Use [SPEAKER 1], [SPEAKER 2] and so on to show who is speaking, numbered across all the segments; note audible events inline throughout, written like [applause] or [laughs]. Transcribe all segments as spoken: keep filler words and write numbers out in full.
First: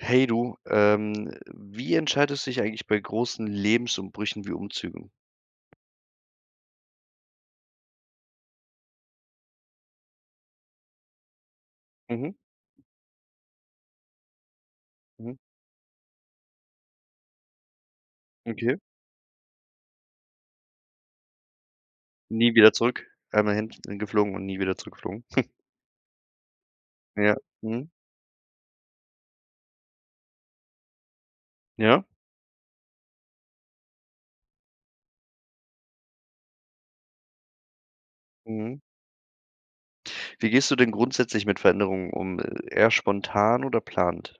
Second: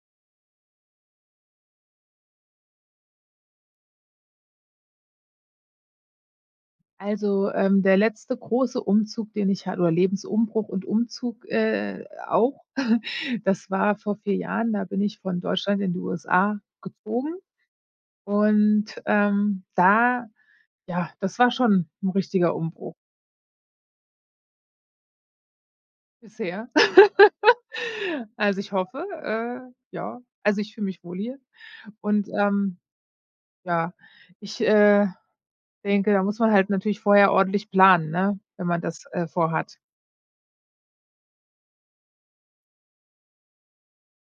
[SPEAKER 1] Hey, du, ähm, wie entscheidest du dich eigentlich bei großen Lebensumbrüchen wie Umzügen?
[SPEAKER 2] Also, ähm, der letzte große Umzug, den ich ha oder Lebensumbruch und Umzug, äh
[SPEAKER 1] Mhm.
[SPEAKER 2] auch. [chuckles] Das war vor vier Jahren, da bin ich
[SPEAKER 1] Mhm.
[SPEAKER 2] von Deutschland in die USA gezogen
[SPEAKER 1] Okay.
[SPEAKER 2] und, ähm, da ja, das war schon 'n
[SPEAKER 1] Nie
[SPEAKER 2] richtiger
[SPEAKER 1] wieder
[SPEAKER 2] Umbruch.
[SPEAKER 1] zurück. Einmal hin, äh, geflogen und nie wieder zurückgeflogen? [chuckles]
[SPEAKER 2] Bisher [laughs]
[SPEAKER 1] Ja, mhm.
[SPEAKER 2] Also, ich hoffe, äh, ja. Also, ich fühle mich wohl hier
[SPEAKER 1] Ja.
[SPEAKER 2] und, ähm ja. Ich, äh, denke, da muss man halt natürlich vorher ordentlich planen, ne, wenn
[SPEAKER 1] Mhm.
[SPEAKER 2] man das, äh, vorhat.
[SPEAKER 1] Wie gehst du denn grundsätzlich mit Veränderungen um, eher spontan oder plant? Mhm.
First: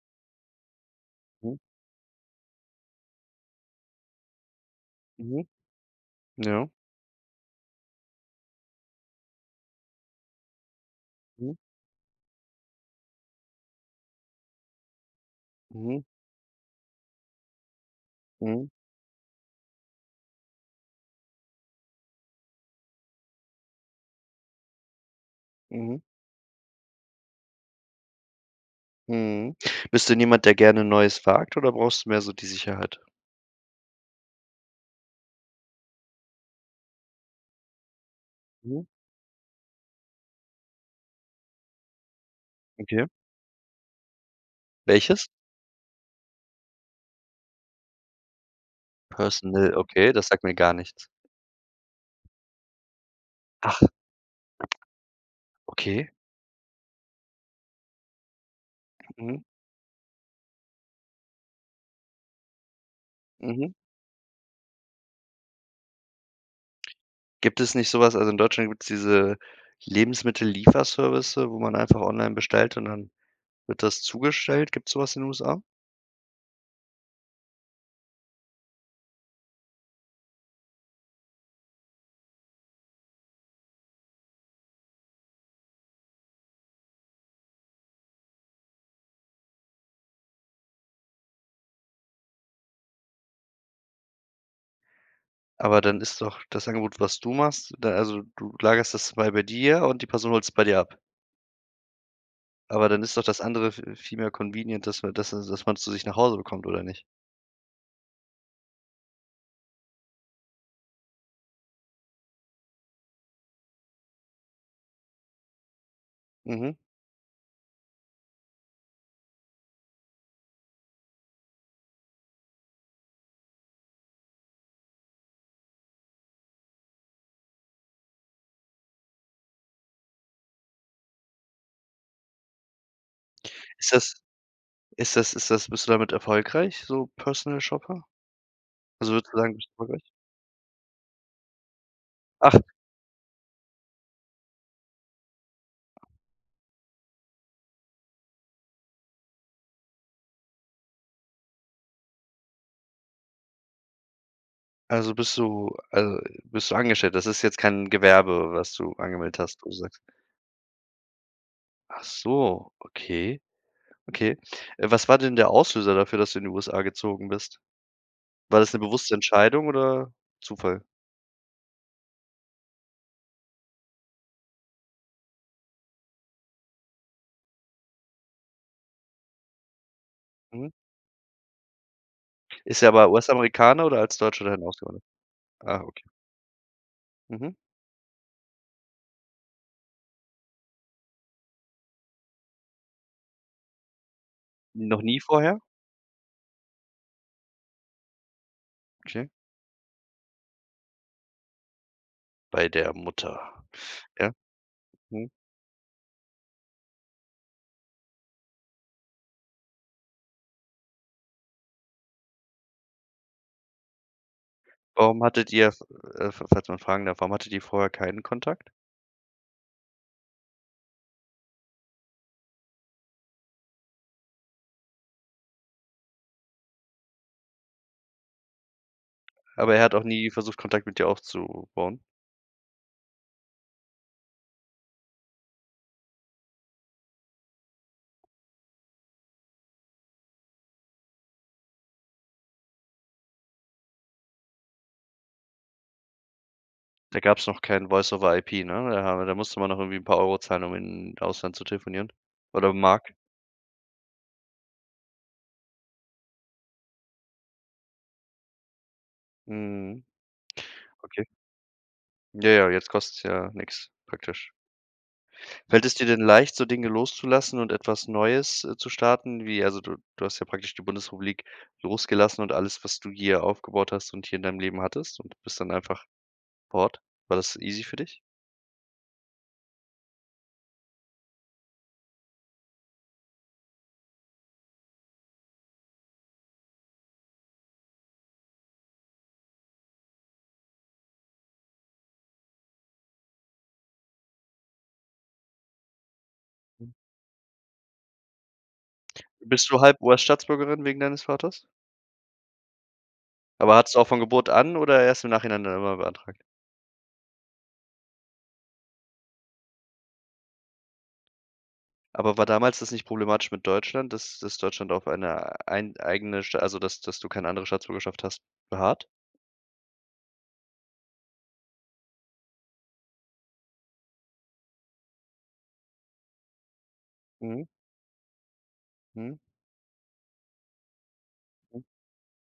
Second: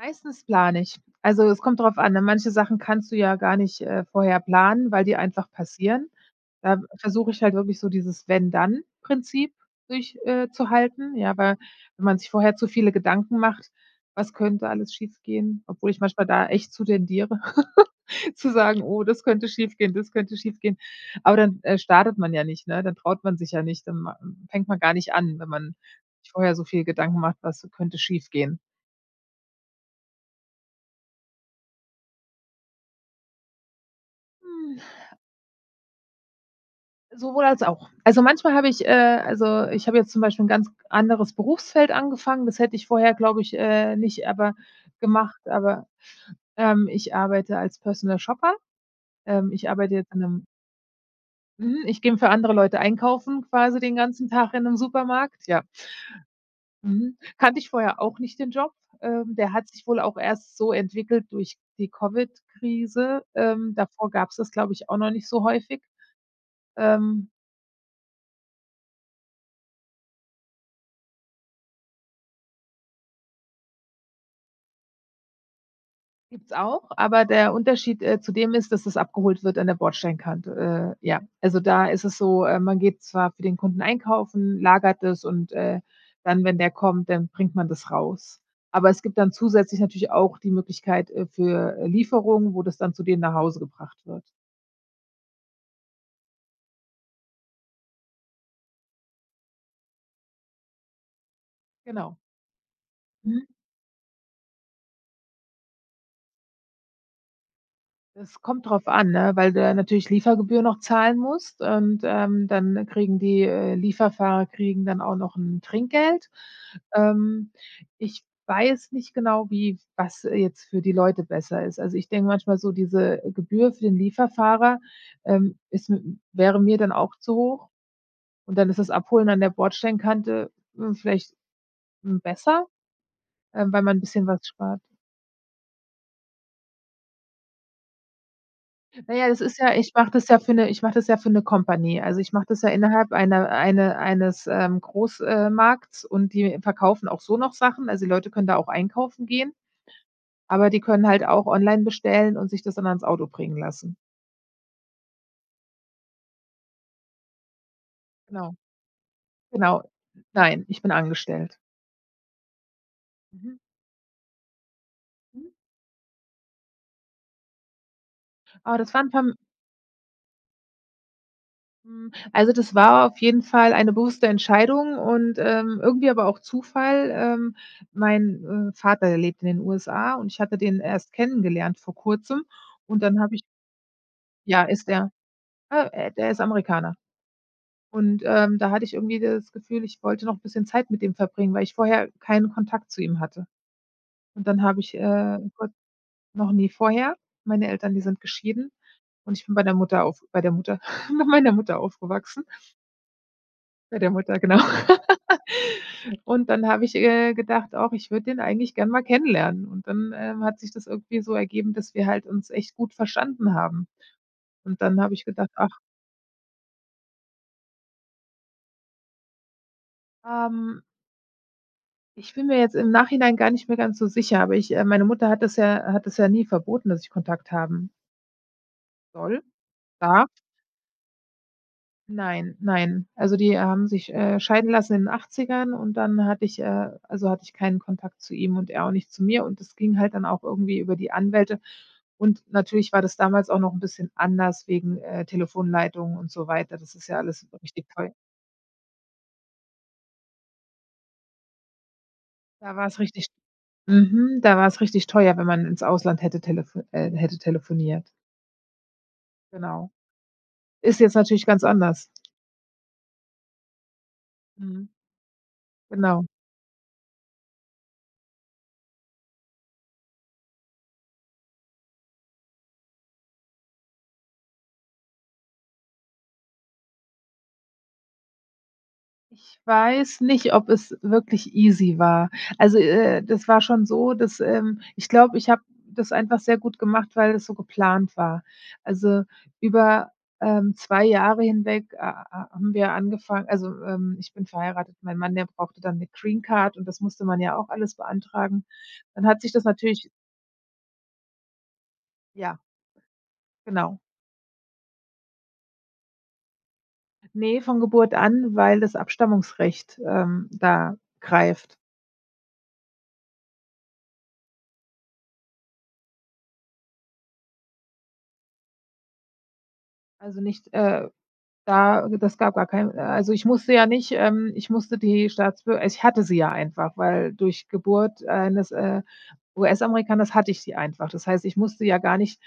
[SPEAKER 2] Meistens plane ich. Also,
[SPEAKER 1] Mhm.
[SPEAKER 2] es kommt drauf an, ne, manche Sachen kannst du ja gar nicht, äh, vorher planen, weil die
[SPEAKER 1] Mhm.
[SPEAKER 2] einfach passieren.
[SPEAKER 1] Ja.
[SPEAKER 2] Da versuche ich halt wirklich so dieses Wenn-Dann-Prinzip durch äh, zuhalten. Ja,
[SPEAKER 1] Mhm.
[SPEAKER 2] weil, wenn man sich vorher zu viele Gedanken macht: Was könnte alles schiefgehen, obwohl ich
[SPEAKER 1] Mhm.
[SPEAKER 2] manchmal da echt zu tendiere, [laughs] zu
[SPEAKER 1] Mhm.
[SPEAKER 2] sagen: „Oh, das könnte schiefgehen, das könnte schiefgehen.“ Aber dann, äh, startet man ja nicht, ne? Da traut man sich ja nicht, dann ma fängt man gar nicht an, wenn man
[SPEAKER 1] Mhm.
[SPEAKER 2] sich vorher so viel Gedanken macht: Was könnte schiefgehen?
[SPEAKER 1] Mhm. Bist du denn jemand, der gerne Neues wagt oder brauchst du mehr so die Sicherheit?
[SPEAKER 2] Hm. Sowohl als auch. Also, manchmal habe
[SPEAKER 1] Mhm.
[SPEAKER 2] ich, äh also, äh, ich habe jetzt zum Beispiel 'n ganz anderes Berufsfeld angefangen. Das hätte ich
[SPEAKER 1] Okay.
[SPEAKER 2] vorher, glaube ich, äh, nicht aber
[SPEAKER 1] Welches?
[SPEAKER 2] gemacht, aber ähm, ich arbeite als Personal Shopper. Ähm, ich
[SPEAKER 1] Personal?
[SPEAKER 2] arbeite
[SPEAKER 1] Okay,
[SPEAKER 2] jetzt in
[SPEAKER 1] das sagt
[SPEAKER 2] 'nem
[SPEAKER 1] mir gar nichts.
[SPEAKER 2] mhm, ich geh 'n für andere Leute einkaufen
[SPEAKER 1] Ach.
[SPEAKER 2] quasi den ganzen Tag in 'nem Supermarkt, ja.
[SPEAKER 1] Okay.
[SPEAKER 2] Mhm, kannte ich vorher auch nicht den Job. Ähm,
[SPEAKER 1] Mhm.
[SPEAKER 2] der hat sich wohl auch erst so entwickelt durch die Covid-Krise. Ähm,
[SPEAKER 1] Mhm.
[SPEAKER 2] davor gab es das, glaube ich, auch noch nicht so häufig. Ähm
[SPEAKER 1] Gibt es nicht so was also, in Deutschland gibt es diese Lebensmittellieferservices, wo man einfach online bestellt und dann wird das zugestellt? Gibt es so was in den USA?
[SPEAKER 2] Gibt es auch, aber der Unterschied, äh, zu dem ist, dass das abgeholt wird an der Bordsteinkante. Äh, ja. Also, da ist es so, äh, man geht zwar für den Kunden einkaufen, lagert es und, äh, dann, wenn der kommt, dann bringt man das raus. Aber es gibt dann zusätzlich natürlich auch die Möglichkeit, äh, für Lieferung, wo das dann zu denen nach Hause gebracht wird.
[SPEAKER 1] Aber, dann ist doch das Angebot, was du machst da also du lagerst das mal bei dir und die Person holt's bei dir ab?
[SPEAKER 2] Genau.
[SPEAKER 1] Aber, dann ist doch
[SPEAKER 2] Mhm.
[SPEAKER 1] das andere v viel mehr convenient, dass man dass dass man zu sich nach Hause bekommt oder nicht?
[SPEAKER 2] Es kommt drauf an, ne, weil du ja natürlich Liefergebühr noch zahlen musst und, ähm, dann kriegen die, äh, Lieferfahrer kriegen dann auch noch 'n Trinkgeld.
[SPEAKER 1] Mhm.
[SPEAKER 2] Ähm, ich weiß nicht genau, wie was jetzt für die Leute besser ist. Also, ich denke manchmal so, diese Gebühr für den Lieferfahrer, ähm, ist mit 'm wäre mir dann auch zu hoch und dann ist das Abholen an der Bordstein-Kante, hm, vielleicht, hm, besser? Ähm, weil
[SPEAKER 1] Ist
[SPEAKER 2] man 'n
[SPEAKER 1] das
[SPEAKER 2] bisschen was spart.
[SPEAKER 1] ist das ist das bist du damit erfolgreich, so Personal Shopper? Also
[SPEAKER 2] Na ja,
[SPEAKER 1] würdest du
[SPEAKER 2] das
[SPEAKER 1] sagen du
[SPEAKER 2] ist
[SPEAKER 1] bist
[SPEAKER 2] ja ich
[SPEAKER 1] erfolgreich?
[SPEAKER 2] mache das ja für 'ne ich mache das ja für 'ne Company. Also, ich mache das
[SPEAKER 1] Ach
[SPEAKER 2] ja innerhalb eine eine eines, ähm, Groß ähm, Markts und die verkaufen auch so noch Sachen, also die Leute können da auch einkaufen gehen, aber die können halt auch online bestellen und sich das dann ans Auto bringen lassen.
[SPEAKER 1] Also bist du also bist du angestellt? Das ist jetzt kein Gewerbe,
[SPEAKER 2] Genau.
[SPEAKER 1] was du angemeldet hast, wo du
[SPEAKER 2] Genau.
[SPEAKER 1] sagst?
[SPEAKER 2] Nein, ich bin angestellt.
[SPEAKER 1] Achso, okay.
[SPEAKER 2] Mhm.
[SPEAKER 1] Okay. Äh, was war denn
[SPEAKER 2] Mhm.
[SPEAKER 1] der Auslöser dafür, dass du in die USA gezogen bist? War das ‘ne
[SPEAKER 2] Aber das war 'n
[SPEAKER 1] bewusste
[SPEAKER 2] perm
[SPEAKER 1] Entscheidung oder Zufall?
[SPEAKER 2] Hm, also das war auf jeden Fall eine bewusste Entscheidung und, ähm, irgendwie aber auch Zufall. Ähm, mein, äh, Vater der lebt in den USA, und ich hatte
[SPEAKER 1] Mhm.
[SPEAKER 2] den erst kennengelernt vor Kurzem,
[SPEAKER 1] Ist er
[SPEAKER 2] und
[SPEAKER 1] aber
[SPEAKER 2] dann habe ich
[SPEAKER 1] US-Amerikaner oder als Deutscher
[SPEAKER 2] Ja,
[SPEAKER 1] dahin
[SPEAKER 2] ist
[SPEAKER 1] ausgewandert?
[SPEAKER 2] er.
[SPEAKER 1] Ah,
[SPEAKER 2] Äh
[SPEAKER 1] okay.
[SPEAKER 2] äh, der ist Amerikaner.
[SPEAKER 1] Mhm.
[SPEAKER 2] Und, ähm, da hatte ich irgendwie das Gefühl, ich wollte noch bisschen Zeit mit ihm verbringen, weil ich vorher keinen Kontakt zu ihm hatte. Und, dann habe ich,
[SPEAKER 1] Noch nie
[SPEAKER 2] äh,
[SPEAKER 1] vorher?
[SPEAKER 2] kurz noch nie vorher Meine Eltern, die sind geschieden,
[SPEAKER 1] Okay.
[SPEAKER 2] und ich bin bei der Mutter auf bei der Mutter [chuckles] bei meiner Mutter aufgewachsen.
[SPEAKER 1] Bei der Mutter.
[SPEAKER 2] Bei der
[SPEAKER 1] Ja.
[SPEAKER 2] Mutter, genau.
[SPEAKER 1] Mhm.
[SPEAKER 2] [laughs] Und, dann habe ich, äh, gedacht: „Och, ich würde den eigentlich gern mal kennenlernen“, und dann, ähm, hat sich das irgendwie so ergeben, dass wir halt uns echt gut verstanden haben. Und, dann habe
[SPEAKER 1] Warum
[SPEAKER 2] ich gedacht:
[SPEAKER 1] hattet ihr
[SPEAKER 2] „Ach“
[SPEAKER 1] f äh, falls man fragen darf, warum hattet ihr vorher keinen Kontakt?
[SPEAKER 2] Ähm Ich bin mir jetzt im Nachhinein gar nicht mehr ganz so sicher, aber ich, äh meine Mutter hat das ja hat das ja nie verboten, dass ich Kontakt haben soll
[SPEAKER 1] Aber er hat auch nie
[SPEAKER 2] darf.
[SPEAKER 1] versucht, Kontakt mit dir aufzubauen?
[SPEAKER 2] Nein, nein. Also, die haben sich, äh, scheiden lassen in Achtzigern und dann hatte ich äh, also hatte ich keinen Kontakt zu ihm und er auch nicht zu mir, und das ging halt dann auch irgendwie über die Anwälte. Und, natürlich war das damals auch noch ‘n bisschen anders wegen, äh, Telefonleitungen und so weiter, das ist ja
[SPEAKER 1] Da gab's
[SPEAKER 2] alles
[SPEAKER 1] noch
[SPEAKER 2] richtig
[SPEAKER 1] kein
[SPEAKER 2] teu
[SPEAKER 1] Voice over IP, ne? [unintelligible] da musste man noch irgendwie ‘n paar Euro zahlen, um in Ausland zu telefonieren oder
[SPEAKER 2] Da war's
[SPEAKER 1] Mark?
[SPEAKER 2] richtig mhm, da war's richtig teuer, wenn man ins Ausland hätte telef äh, hätte telefoniert. Genau.
[SPEAKER 1] Mhm.
[SPEAKER 2] Ist jetzt
[SPEAKER 1] Okay.
[SPEAKER 2] natürlich ganz anders.
[SPEAKER 1] Ja, ja, jetzt kostet's ja nix, praktisch.
[SPEAKER 2] Mhm.
[SPEAKER 1] Fällt es dir denn
[SPEAKER 2] Genau.
[SPEAKER 1] leicht, so Dinge loszulassen und etwas Neues, äh, zu starten, wie also du du hast ja praktisch die Bundesrepublik losgelassen und alles, was du hier aufgebaut hast und hier in deinem Leben hattest, und bist dann einfach fort. War das easy für dich?
[SPEAKER 2] Ich weiß nicht, ob es wirklich easy war. Also, äh, das war schon so, dass ähm, ich glaube, ich habe das einfach sehr gut gemacht, weil das so geplant war. Also, über, ähm, zwei Jahre hinweg ha ha haben wir angefangen also, ähm, ich bin verheiratet. Mein Mann, der brauchte dann 'ne Greencard und
[SPEAKER 1] Hm.
[SPEAKER 2] das musste man ja auch alles beantragen. Dann hat sich das
[SPEAKER 1] Bist du halb
[SPEAKER 2] natürlich
[SPEAKER 1] US-Staatsbürgerin wegen deines Vaters?
[SPEAKER 2] Ja.
[SPEAKER 1] Aber hatttest
[SPEAKER 2] Genau.
[SPEAKER 1] du auch von Geburt an oder erst im Nachhinein dann immer beantragt?
[SPEAKER 2] Ne, von Geburt an, weil das Abstammungsrecht, ähm, da greift.
[SPEAKER 1] Aber war damals das nicht problematisch mit Deutschland, dass dass Deutschland auf eine ein eigene St also dass dass du keine andere Staatsbürgerschaft hast, beharrt?
[SPEAKER 2] Also, nicht, äh da das gab gar keinen. Äh, also, ich musste ja nicht, ähm ich musste die Staatsbür ich hatte sie ja einfach, weil
[SPEAKER 1] Mhm.
[SPEAKER 2] durch Geburt eines, äh,
[SPEAKER 1] Mhm.
[SPEAKER 2] US-Amerikaners hatte ich sie einfach. Das heißt, ich
[SPEAKER 1] Mhm.
[SPEAKER 2] musste ja gar nicht,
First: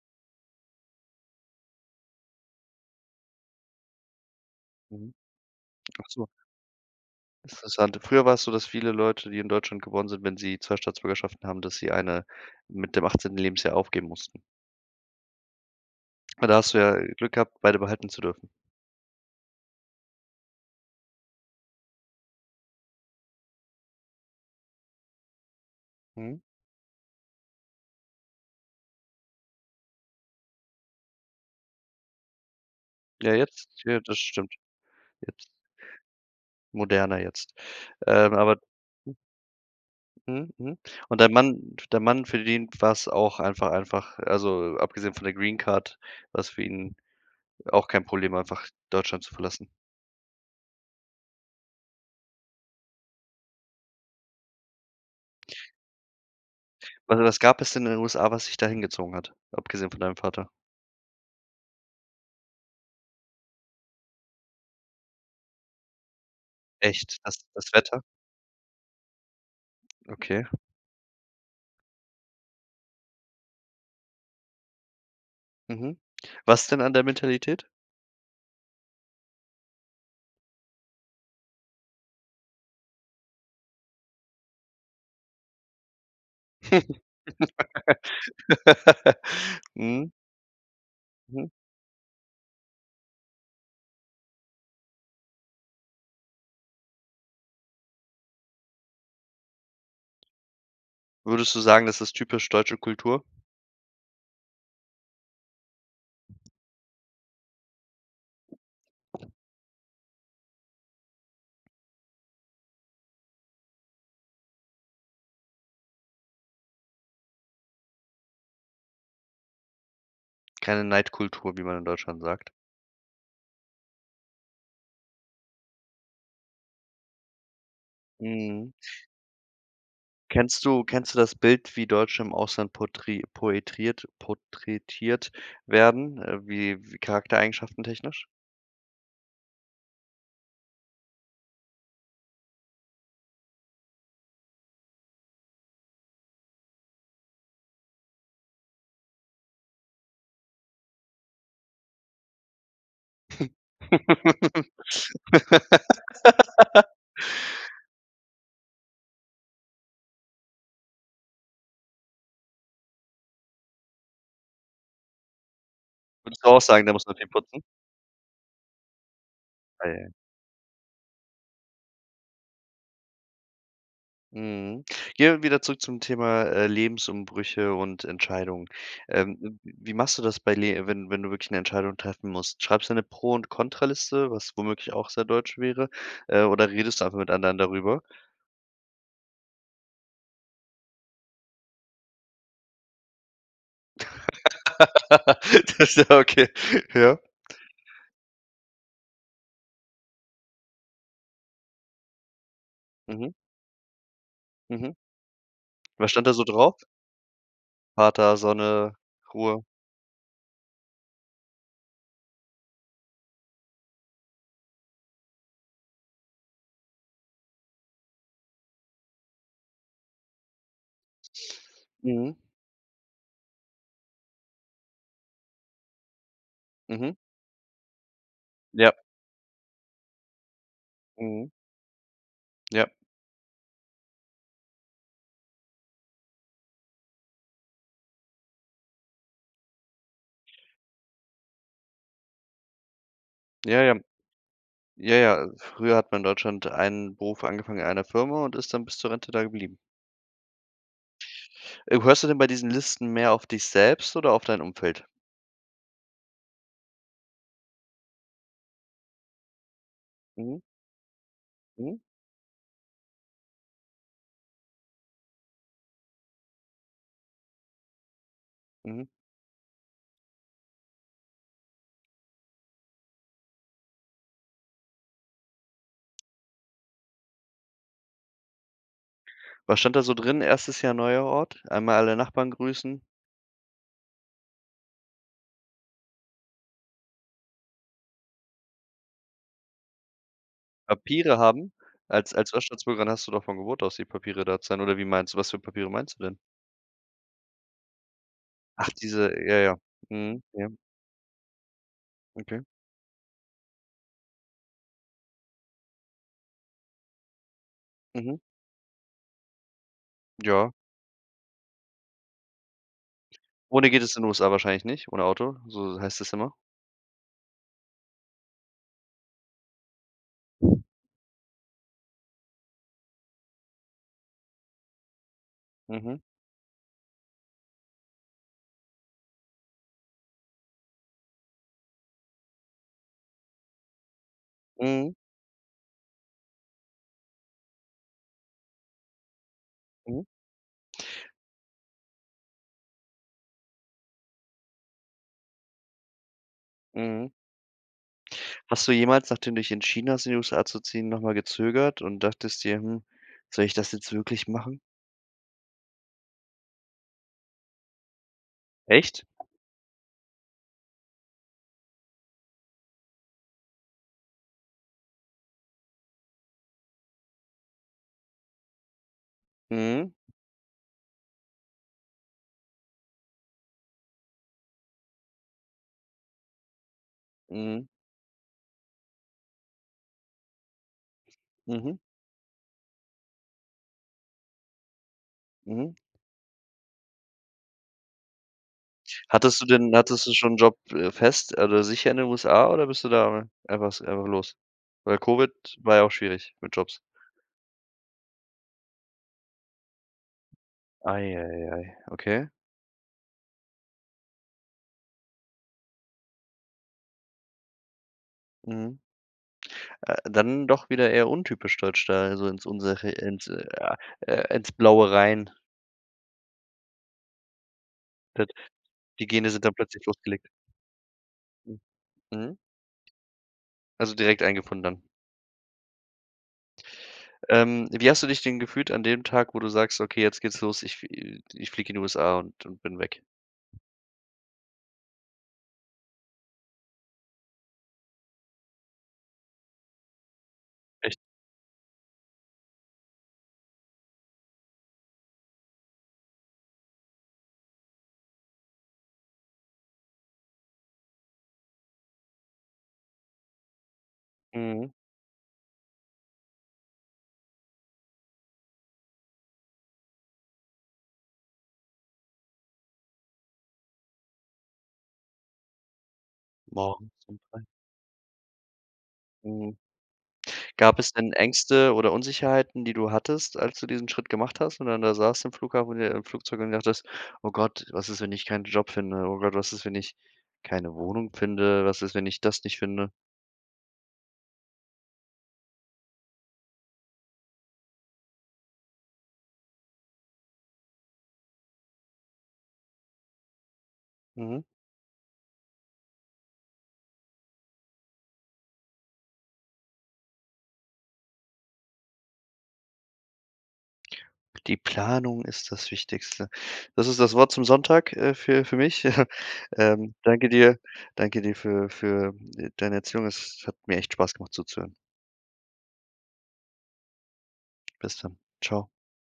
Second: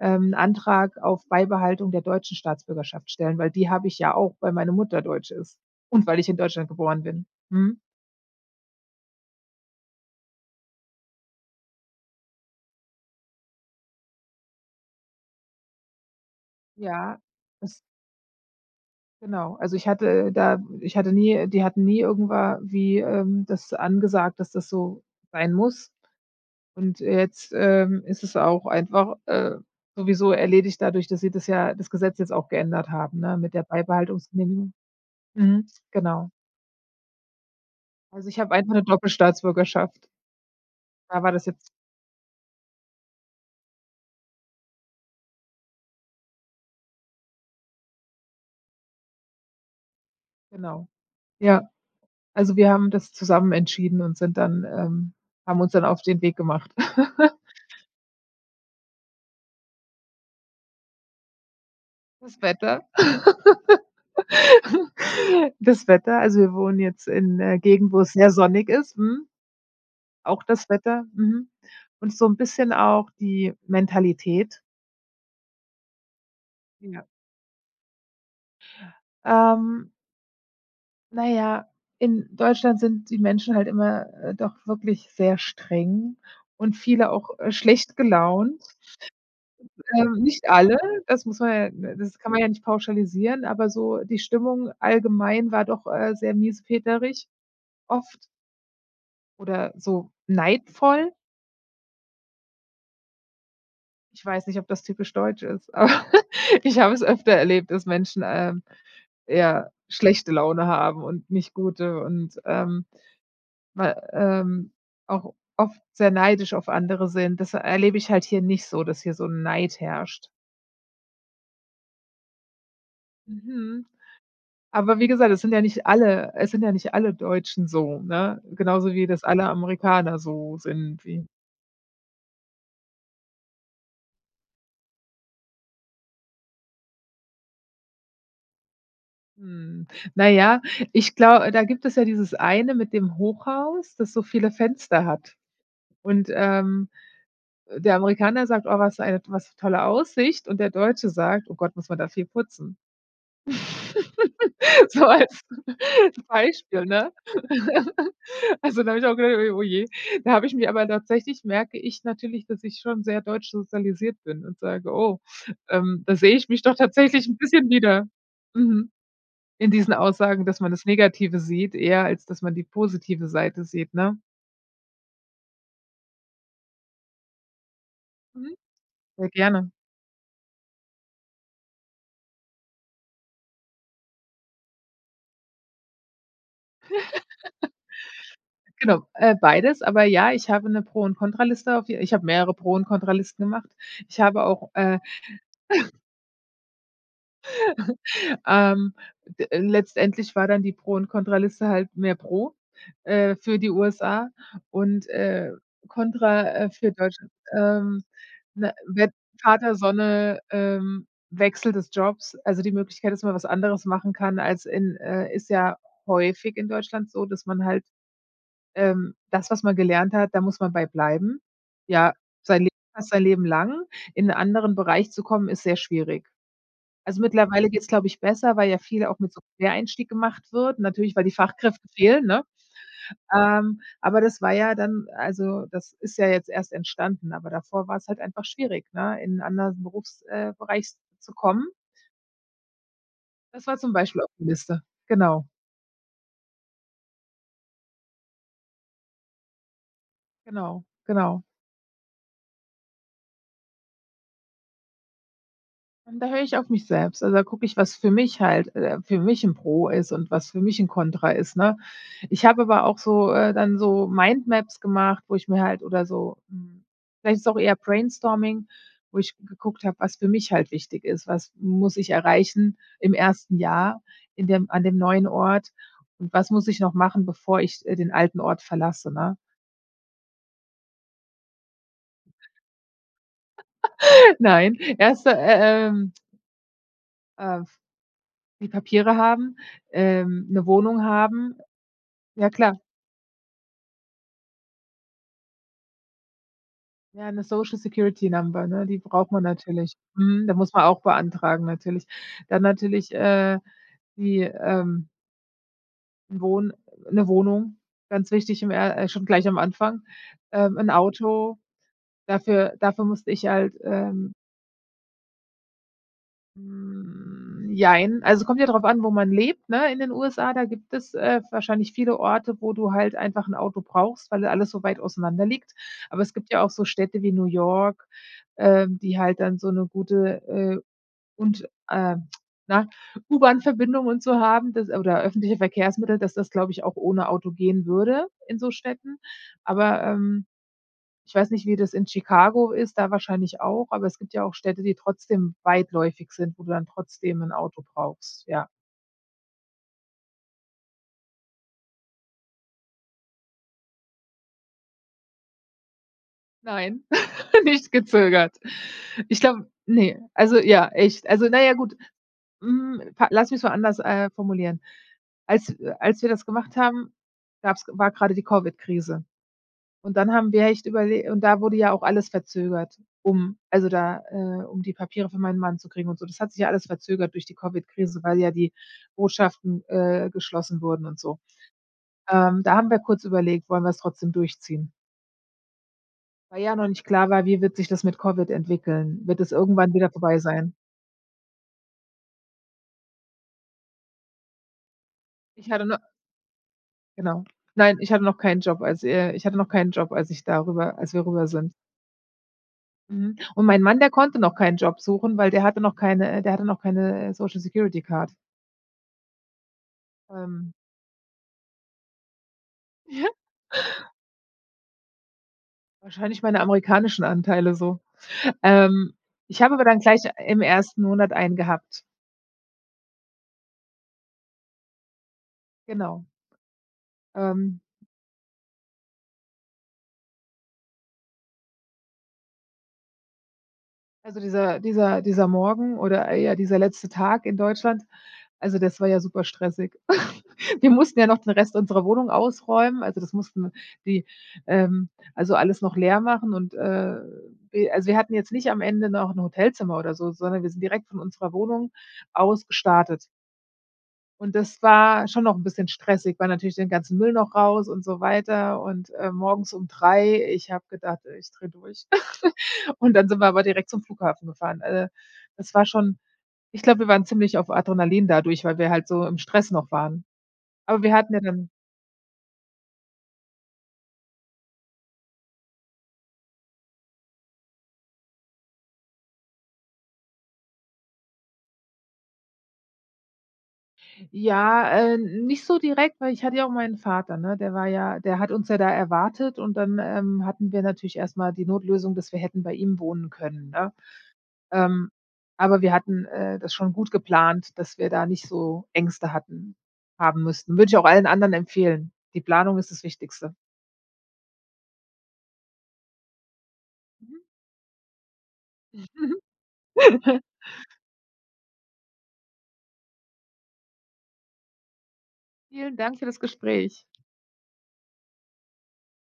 [SPEAKER 2] ähm, 'n Antrag auf Beibehaltung der deutschen Staatsbürgerschaft stellen, weil die habe ich ja auch, weil meine Mutter
[SPEAKER 1] Mhm.
[SPEAKER 2] deutsch ist
[SPEAKER 1] Ach
[SPEAKER 2] und weil
[SPEAKER 1] so.
[SPEAKER 2] ich in Deutschland geboren bin. Mhm.
[SPEAKER 1] Interessant. Früher war es so, dass viele Leute, die in Deutschland geboren sind wenn sie zwei Staatsbürgerschaften haben, dass sie eine mit dem achtzehnten Lebensjahr aufgeben mussten. Aber da hast du ja, äh,
[SPEAKER 2] Ja,
[SPEAKER 1] Glück gehabt,
[SPEAKER 2] es
[SPEAKER 1] beide behalten zu dürfen.
[SPEAKER 2] Genau. Also, ich hatte da ich hatte nie äh, die hatten nie irgendwa wie, ähm, das angesagt, dass das so sein muss.
[SPEAKER 1] Mhm.
[SPEAKER 2] Und jetzt, ähm, ist es auch einfach, äh, sowieso erledigt dadurch, dass sie das ja, das Gesetz jetzt auch geändert haben,
[SPEAKER 1] Ja,
[SPEAKER 2] ne, mit der
[SPEAKER 1] jetzt ja, das stimmt.
[SPEAKER 2] Beibehaltungsgenehmigung.
[SPEAKER 1] Jetzt
[SPEAKER 2] Mhm, genau.
[SPEAKER 1] Moderner jetzt.
[SPEAKER 2] Also,
[SPEAKER 1] Ähm,
[SPEAKER 2] ich hab
[SPEAKER 1] aber
[SPEAKER 2] einfach 'ne
[SPEAKER 1] Mhm.
[SPEAKER 2] Doppelstaatsbürgerschaft.
[SPEAKER 1] Mhm, mhm. Und
[SPEAKER 2] Da
[SPEAKER 1] dein
[SPEAKER 2] war das
[SPEAKER 1] Mann
[SPEAKER 2] jetzt
[SPEAKER 1] dein Mann, für den war es auch einfach einfach also, abgesehen von der Greencard, war es für ihn auch kein Problem, einfach Deutschland zu verlassen?
[SPEAKER 2] Genau. Ja. Also, wir haben das zusammen entschieden und sind dann, ähm haben uns dann auf den Weg gemacht.
[SPEAKER 1] Also,
[SPEAKER 2] [laughs]
[SPEAKER 1] was gab es denn in den USA, was dich da hingezogen hat, abgesehen von deinem Vater?
[SPEAKER 2] Das Wetter. [laughs] Das Wetter also wir wohnen jetzt
[SPEAKER 1] Echt? Das
[SPEAKER 2] in 'ner
[SPEAKER 1] das
[SPEAKER 2] Gegend, wo
[SPEAKER 1] Wetter?
[SPEAKER 2] es sehr sonnig ist, mhm
[SPEAKER 1] Okay.
[SPEAKER 2] auch das Wetter, mhm. Und so 'n bisschen auch die Mentalität.
[SPEAKER 1] Mhm. Was denn an
[SPEAKER 2] Ja.
[SPEAKER 1] der Mentalität?
[SPEAKER 2] Ähm Na ja, in Deutschland sind die Menschen halt immer, äh, doch wirklich sehr streng und viele auch, äh, schlecht gelaunt
[SPEAKER 1] [laughs]
[SPEAKER 2] und,
[SPEAKER 1] Mhm.
[SPEAKER 2] ähm, nicht alle, das muss
[SPEAKER 1] Mhm.
[SPEAKER 2] man ja d das kann man ja nicht pauschalisieren, aber so die Stimmung allgemein war doch, äh, sehr miesepeterig oft oder so neidvoll.
[SPEAKER 1] Würdest du sagen, das ist typisch deutsche Kultur?
[SPEAKER 2] Ich weiß nicht, ob das typisch Deutsch ist, aber [chuckles] ich habe es öfter erlebt, dass Menschen, ähm, ja schlechte Laune haben und nicht gute und, ähm, mal, ähm auch oft sehr neidisch auf andere sind. Das erlebe ich halt hier nicht so, dass hier so 'n Neid herrscht.
[SPEAKER 1] Keine Neidkultur, wie man in Deutschland sagt?
[SPEAKER 2] Mhm. Aber wie gesagt, es sind ja nicht alle es sind ja nicht alle Deutschen so, ne?
[SPEAKER 1] Mhm.
[SPEAKER 2] Genauso wie das alle Amerikaner so
[SPEAKER 1] Kennst du
[SPEAKER 2] sind
[SPEAKER 1] kennst du
[SPEAKER 2] wie
[SPEAKER 1] das Bild, wie Deutsche im Ausland portri poetriert porträtiert werden, äh, wie w Charaktereigenschaften-technisch?
[SPEAKER 2] Hm, na ja, ich glau da gibt es ja dieses eine mit dem Hochhaus, das so viele Fenster hat und, ähm, äh, der Amerikaner sagt: „Oh, was für eine was 'ne tolle Aussicht und der Deutsche sagt: „Oh Gott, muss man da viel putzen.“ [laughs] So als Beispiel,
[SPEAKER 1] [laughs]
[SPEAKER 2] ne? [laughs] Also, da habe ich auch gedacht: „Oh je.“ Da habe ich mir aber tatsächlich merke ich natürlich, dass ich schon sehr deutsch sozialisiert bin und sage: „Oh, ähm, da sehe
[SPEAKER 1] Würdest du
[SPEAKER 2] ich
[SPEAKER 1] auch
[SPEAKER 2] mich doch
[SPEAKER 1] sagen da muss man viel
[SPEAKER 2] tatsächlich 'n
[SPEAKER 1] putzen?
[SPEAKER 2] bisschen wieder. Mhm. In diesen
[SPEAKER 1] Aiaiai.
[SPEAKER 2] Aussagen, dass man das Negative sieht, eher als dass man die positive Seite sieht.“ Ne?
[SPEAKER 1] Mhm, gehen wir wieder zurück zum Thema, äh, Lebensumbrüche und
[SPEAKER 2] Mhm,
[SPEAKER 1] Entscheidungen.
[SPEAKER 2] sehr
[SPEAKER 1] Ähm, w
[SPEAKER 2] gerne.
[SPEAKER 1] wie machst du das bei le wenn wenn du wirklich eine Entscheidung treffen musst? Schreibst du eine Pro und Contra-Liste, was womöglich auch sehr deutsch wäre, äh, oder redest du einfach mit anderen darüber?
[SPEAKER 2] [laughs] Genau, äh, beides, aber ja, ich habe 'ne Pro und Contra-Liste auf die ich habe mehrere Pro und Contra-Liste gemacht. Ich habe auch, äh
[SPEAKER 1] [laughs]
[SPEAKER 2] [chuckles]
[SPEAKER 1] Das ja, okay. Ja?
[SPEAKER 2] [laughs] Ähm, d letztendlich war dann die Pro und Contra-Liste halt mehr Pro,
[SPEAKER 1] Mhm.
[SPEAKER 2] äh, für die USA
[SPEAKER 1] Mhm.
[SPEAKER 2] und, äh,
[SPEAKER 1] Was stand da so
[SPEAKER 2] Kontra, äh,
[SPEAKER 1] drauf?
[SPEAKER 2] für Deutschland. Ähm,
[SPEAKER 1] Vater,
[SPEAKER 2] we
[SPEAKER 1] Sonne,
[SPEAKER 2] we
[SPEAKER 1] Ruhe.
[SPEAKER 2] Vater Sonne, ähm, Wechsel des Jobs. Also, die Möglichkeit ist, dass man was anderes machen kann als in, äh ist ja häufig in Deutschland so, dass man halt, ähm das, was man gelernt hat, da muss man bei bleiben. Ja,
[SPEAKER 1] Mhm.
[SPEAKER 2] sein Le fast sein Leben lang. In 'n anderen Bereich zu kommen, ist sehr schwierig.
[SPEAKER 1] Mhm.
[SPEAKER 2] Also, mittlerweile geht's, glaube ich, besser, weil ja
[SPEAKER 1] Ja.
[SPEAKER 2] viel auch mit so Quereinstieg gemacht wird. Natürlich, weil die
[SPEAKER 1] Mhm.
[SPEAKER 2] Fachkräfte fehlen, ne?
[SPEAKER 1] Ja.
[SPEAKER 2] Ähm, aber das war ja dann also, das ist ja jetzt erst entstanden, aber davor war es halt einfach schwierig, ne, in anderen Berufs äh, Bereich zu kommen. Das war
[SPEAKER 1] Ja,
[SPEAKER 2] zum
[SPEAKER 1] ja.
[SPEAKER 2] Beispiel auf die Liste.
[SPEAKER 1] Ja, ja.
[SPEAKER 2] Genau.
[SPEAKER 1] Früher hat man in Deutschland einen Beruf angefangen in einer Firma und ist dann bis zur Rente da geblieben.
[SPEAKER 2] Genau, genau.
[SPEAKER 1] Äh, hörst du denn bei diesen Listen mehr auf dich selbst oder auf dein Umfeld?
[SPEAKER 2] Und da höre ich auf mich selbst. Also, da gucke ich, was für mich halt, äh für mich 'n Pro ist und was
[SPEAKER 1] Mhm.
[SPEAKER 2] für mich 'n Kontra ist, ne?
[SPEAKER 1] Mhm.
[SPEAKER 2] Ich habe aber auch so äh, dann so Mindmaps gemacht, wo ich mir halt oder so, hm vielleicht ist auch eher Brainstorming,
[SPEAKER 1] Mhm.
[SPEAKER 2] wo ich geguckt habe, was für mich halt wichtig ist. Was muss ich erreichen im ersten Jahr in dem an dem neuen Ort? Und was muss ich noch machen, bevor ich, äh, den alten Ort verlasse, ne?
[SPEAKER 1] Was stand da so drin? erstes Jahr, neuer Ort? Einmal alle Nachbarn grüßen?
[SPEAKER 2] [laughs] Nein, erst, äh, ähm äh, f die Papiere haben, ähm, 'ne Wohnung
[SPEAKER 1] Papiere
[SPEAKER 2] haben.
[SPEAKER 1] haben? Als
[SPEAKER 2] Ja,
[SPEAKER 1] als
[SPEAKER 2] klar.
[SPEAKER 1] US-Staatsbürgerin hast du doch von Geburt aus die Papiere [unintelligible] oder wie meinst du, was für Papiere meinst du denn?
[SPEAKER 2] Ja, 'ne Social Security Number, ne?
[SPEAKER 1] Ach,
[SPEAKER 2] Die braucht
[SPEAKER 1] diese,
[SPEAKER 2] man
[SPEAKER 1] ja, ja.
[SPEAKER 2] natürlich.
[SPEAKER 1] Mhm,
[SPEAKER 2] Mhm. Da
[SPEAKER 1] ja.
[SPEAKER 2] muss man auch beantragen natürlich.
[SPEAKER 1] Okay.
[SPEAKER 2] Dann natürlich, äh, die, ähm n' Wohn 'ne Wohnung, ganz
[SPEAKER 1] Mhm.
[SPEAKER 2] wichtig im er äh, schon gleich am Anfang.
[SPEAKER 1] Ja.
[SPEAKER 2] Ähm, 'n Auto, dafür dafür musste ich halt,
[SPEAKER 1] Ohne geht es in den
[SPEAKER 2] ähm
[SPEAKER 1] USA wahrscheinlich nicht, ohne Auto, so so heißt es immer?
[SPEAKER 2] Hm, jein. Also, kommt ja drauf an, wo man lebt, ne? In den USA, da gibt es, äh, wahrscheinlich viele Orte, wo du halt einfach 'n Auto brauchst, weil da alles so weit auseinander liegt.
[SPEAKER 1] Mhm.
[SPEAKER 2] Aber es gibt ja auch so Städte wie New York, ähm, die halt dann so 'ne gute, äh und äh [clicks tongue] na, U-Bahn-Verbindungen und so haben d
[SPEAKER 1] Mhm.
[SPEAKER 2] oder öffentliche Verkehrsmittel, dass das, glaube ich, auch ohne Auto gehen würde in so Städten. Aber,
[SPEAKER 1] Mhm.
[SPEAKER 2] ähm, ich weiß nicht, wie das in Chicago ist, da wahrscheinlich auch, aber es gibt ja auch Städte, die trotzdem weitläufig sind, wo du dann
[SPEAKER 1] Mhm.
[SPEAKER 2] trotzdem 'n Auto brauchst. Ja.
[SPEAKER 1] Hast du jemals, nachdem du dich entschieden hast, in die USA zu ziehen, noch mal gezögert und dachtest dir: „Hm, soll ich das jetzt wirklich machen?“
[SPEAKER 2] Nein, [chuckles] nicht gezögert.
[SPEAKER 1] Echt?
[SPEAKER 2] Ich glaube ne, also ja, echt also na ja, gut hm, lass mich's mal anders, äh, formulieren. Als w als wir das gemacht haben, gab's war grade die Covid-Krise.
[SPEAKER 1] Mhm.
[SPEAKER 2] Und dann haben wir echt überle und da wurde ja auch alles verzögert, um, also da äh, um die Papiere für meinen Mann zu kriegen und so. Das hat sich ja alles verzögert durch die
[SPEAKER 1] Mhm.
[SPEAKER 2] Covid-Krise, weil ja die Botschaften, äh, geschlossen wurden und so.
[SPEAKER 1] Mhm.
[SPEAKER 2] Ähm, da haben wir kurz überlegt: „Wollen wir's trotzdem durchziehen?”
[SPEAKER 1] Mhm.
[SPEAKER 2] Weil ja noch nicht klar war, wie wird sich das mit Covid entwickeln? Wird es
[SPEAKER 1] Hattest du
[SPEAKER 2] irgendwann
[SPEAKER 1] denn
[SPEAKER 2] wieder
[SPEAKER 1] hattest du
[SPEAKER 2] vorbei
[SPEAKER 1] schon 'n
[SPEAKER 2] sein?
[SPEAKER 1] Job, äh, fest oder sicher in den USA, oder bist du da einfach einfach los, weil Covid
[SPEAKER 2] Ich hatte
[SPEAKER 1] war
[SPEAKER 2] no
[SPEAKER 1] ja auch schwierig mit Jobs.
[SPEAKER 2] Genau. Nein, ich hatte noch keinen Job als äh, ich hatte noch keinen Job, als ich da rüber als wir
[SPEAKER 1] Ei
[SPEAKER 2] rüber
[SPEAKER 1] ei
[SPEAKER 2] sind.
[SPEAKER 1] ei, okay.
[SPEAKER 2] Mhm. Und mein Mann, der konnte noch keinen Job suchen, weil der hatte noch keine äh, der hatte noch keine, äh, Social-Security-Card.
[SPEAKER 1] Mhm. Äh, dann
[SPEAKER 2] Ähm.
[SPEAKER 1] doch wieder eher untypisch deutsch da, also ins unsere
[SPEAKER 2] Ja.
[SPEAKER 1] ins äh, ins Blaue rein.
[SPEAKER 2] Wahrscheinlich meine amerikanischen Anteile so.
[SPEAKER 1] [unintelligible]
[SPEAKER 2] Ähm,
[SPEAKER 1] Die Gene
[SPEAKER 2] ich
[SPEAKER 1] sind
[SPEAKER 2] habe
[SPEAKER 1] dann
[SPEAKER 2] aber dann
[SPEAKER 1] plötzlich
[SPEAKER 2] gleich
[SPEAKER 1] losgelegt.
[SPEAKER 2] im ersten Monat einen
[SPEAKER 1] [unintelligible]
[SPEAKER 2] gehabt.
[SPEAKER 1] Mhm. Also direkt einen gefunden dann?
[SPEAKER 2] Genau. Ähm.
[SPEAKER 1] Ähm, wie hast du dich denn gefühlt an dem Tag, wo du sagst: „Okay, jetzt geht's los, ich f ich flieg in die USA und, ähm, bin weg?”
[SPEAKER 2] Also dieser dieser dieser Morgen oder eher dieser letzte Tag in Deutschland also das war ja super stressig. [laughs] Wir
[SPEAKER 1] Echt?
[SPEAKER 2] mussten ja noch den Rest unserer Wohnung ausräumen. Also das mussten die ähm, also alles noch leer machen und, äh, wir also wir hatten jetzt nicht am Ende noch 'n Hotelzimmer oder so, sondern wir sind direkt von unserer Wohnung aus gestartet. Und das
[SPEAKER 1] Mhm.
[SPEAKER 2] war schon noch 'n bisschen stressig, weil natürlich den ganzen Müll noch raus und so weiter und, äh, morgens um drei. Ich habe gedacht, ich drehe durch. [laughs] Und dann sind wir aber direkt zum Flughafen gefahren. Äh, das war schon ich glaube, wir
[SPEAKER 1] Morgens
[SPEAKER 2] waren
[SPEAKER 1] um
[SPEAKER 2] ziemlich
[SPEAKER 1] drei.
[SPEAKER 2] auf Adrenalin dadurch, weil wir halt so im Stress
[SPEAKER 1] Mhm.
[SPEAKER 2] noch waren.
[SPEAKER 1] Gab
[SPEAKER 2] Aber
[SPEAKER 1] es
[SPEAKER 2] wir
[SPEAKER 1] denn
[SPEAKER 2] hatten ja dann
[SPEAKER 1] Ängste oder Unsicherheiten, die du hattest, als du diesen Schritt gemacht hast und dann da saßt im Flughafen oder im Flugzeug und gedacht hast: „Oh Gott, was ist, wenn ich keinen Job finde? Oder was ist, wenn ich keine Wohnung finde? Was ist, wenn ich das nicht finde?”
[SPEAKER 2] Ja, äh, nicht so direkt, weil ich hatte ja auch meinen Vater, ne? Der war ja der hat uns ja da erwartet und dann, ähm, hatten wir natürlich erst mal die Notlösung, dass wir hätten bei ihm wohnen können, ne?
[SPEAKER 1] Mhm.
[SPEAKER 2] Ähm, aber wir hatten, äh, das schon gut geplant, dass wir da nicht so Ängste hatten haben müssten. Würde ich auch allen anderen empfehlen. Die Planung ist das Wichtigste.
[SPEAKER 1] Die Planung ist das Wichtigste. Das ist das
[SPEAKER 2] Mhm.
[SPEAKER 1] Wort zum Sonntag, äh, für für mich. [chuckles] Ähm,
[SPEAKER 2] [chuckles]
[SPEAKER 1] danke dir danke dir für für deine Erzählung. Es hat mir echt Spaß gemacht zuzuhören.
[SPEAKER 2] Vielen Dank für das Gespräch.
[SPEAKER 1] Bis dann. Ciao.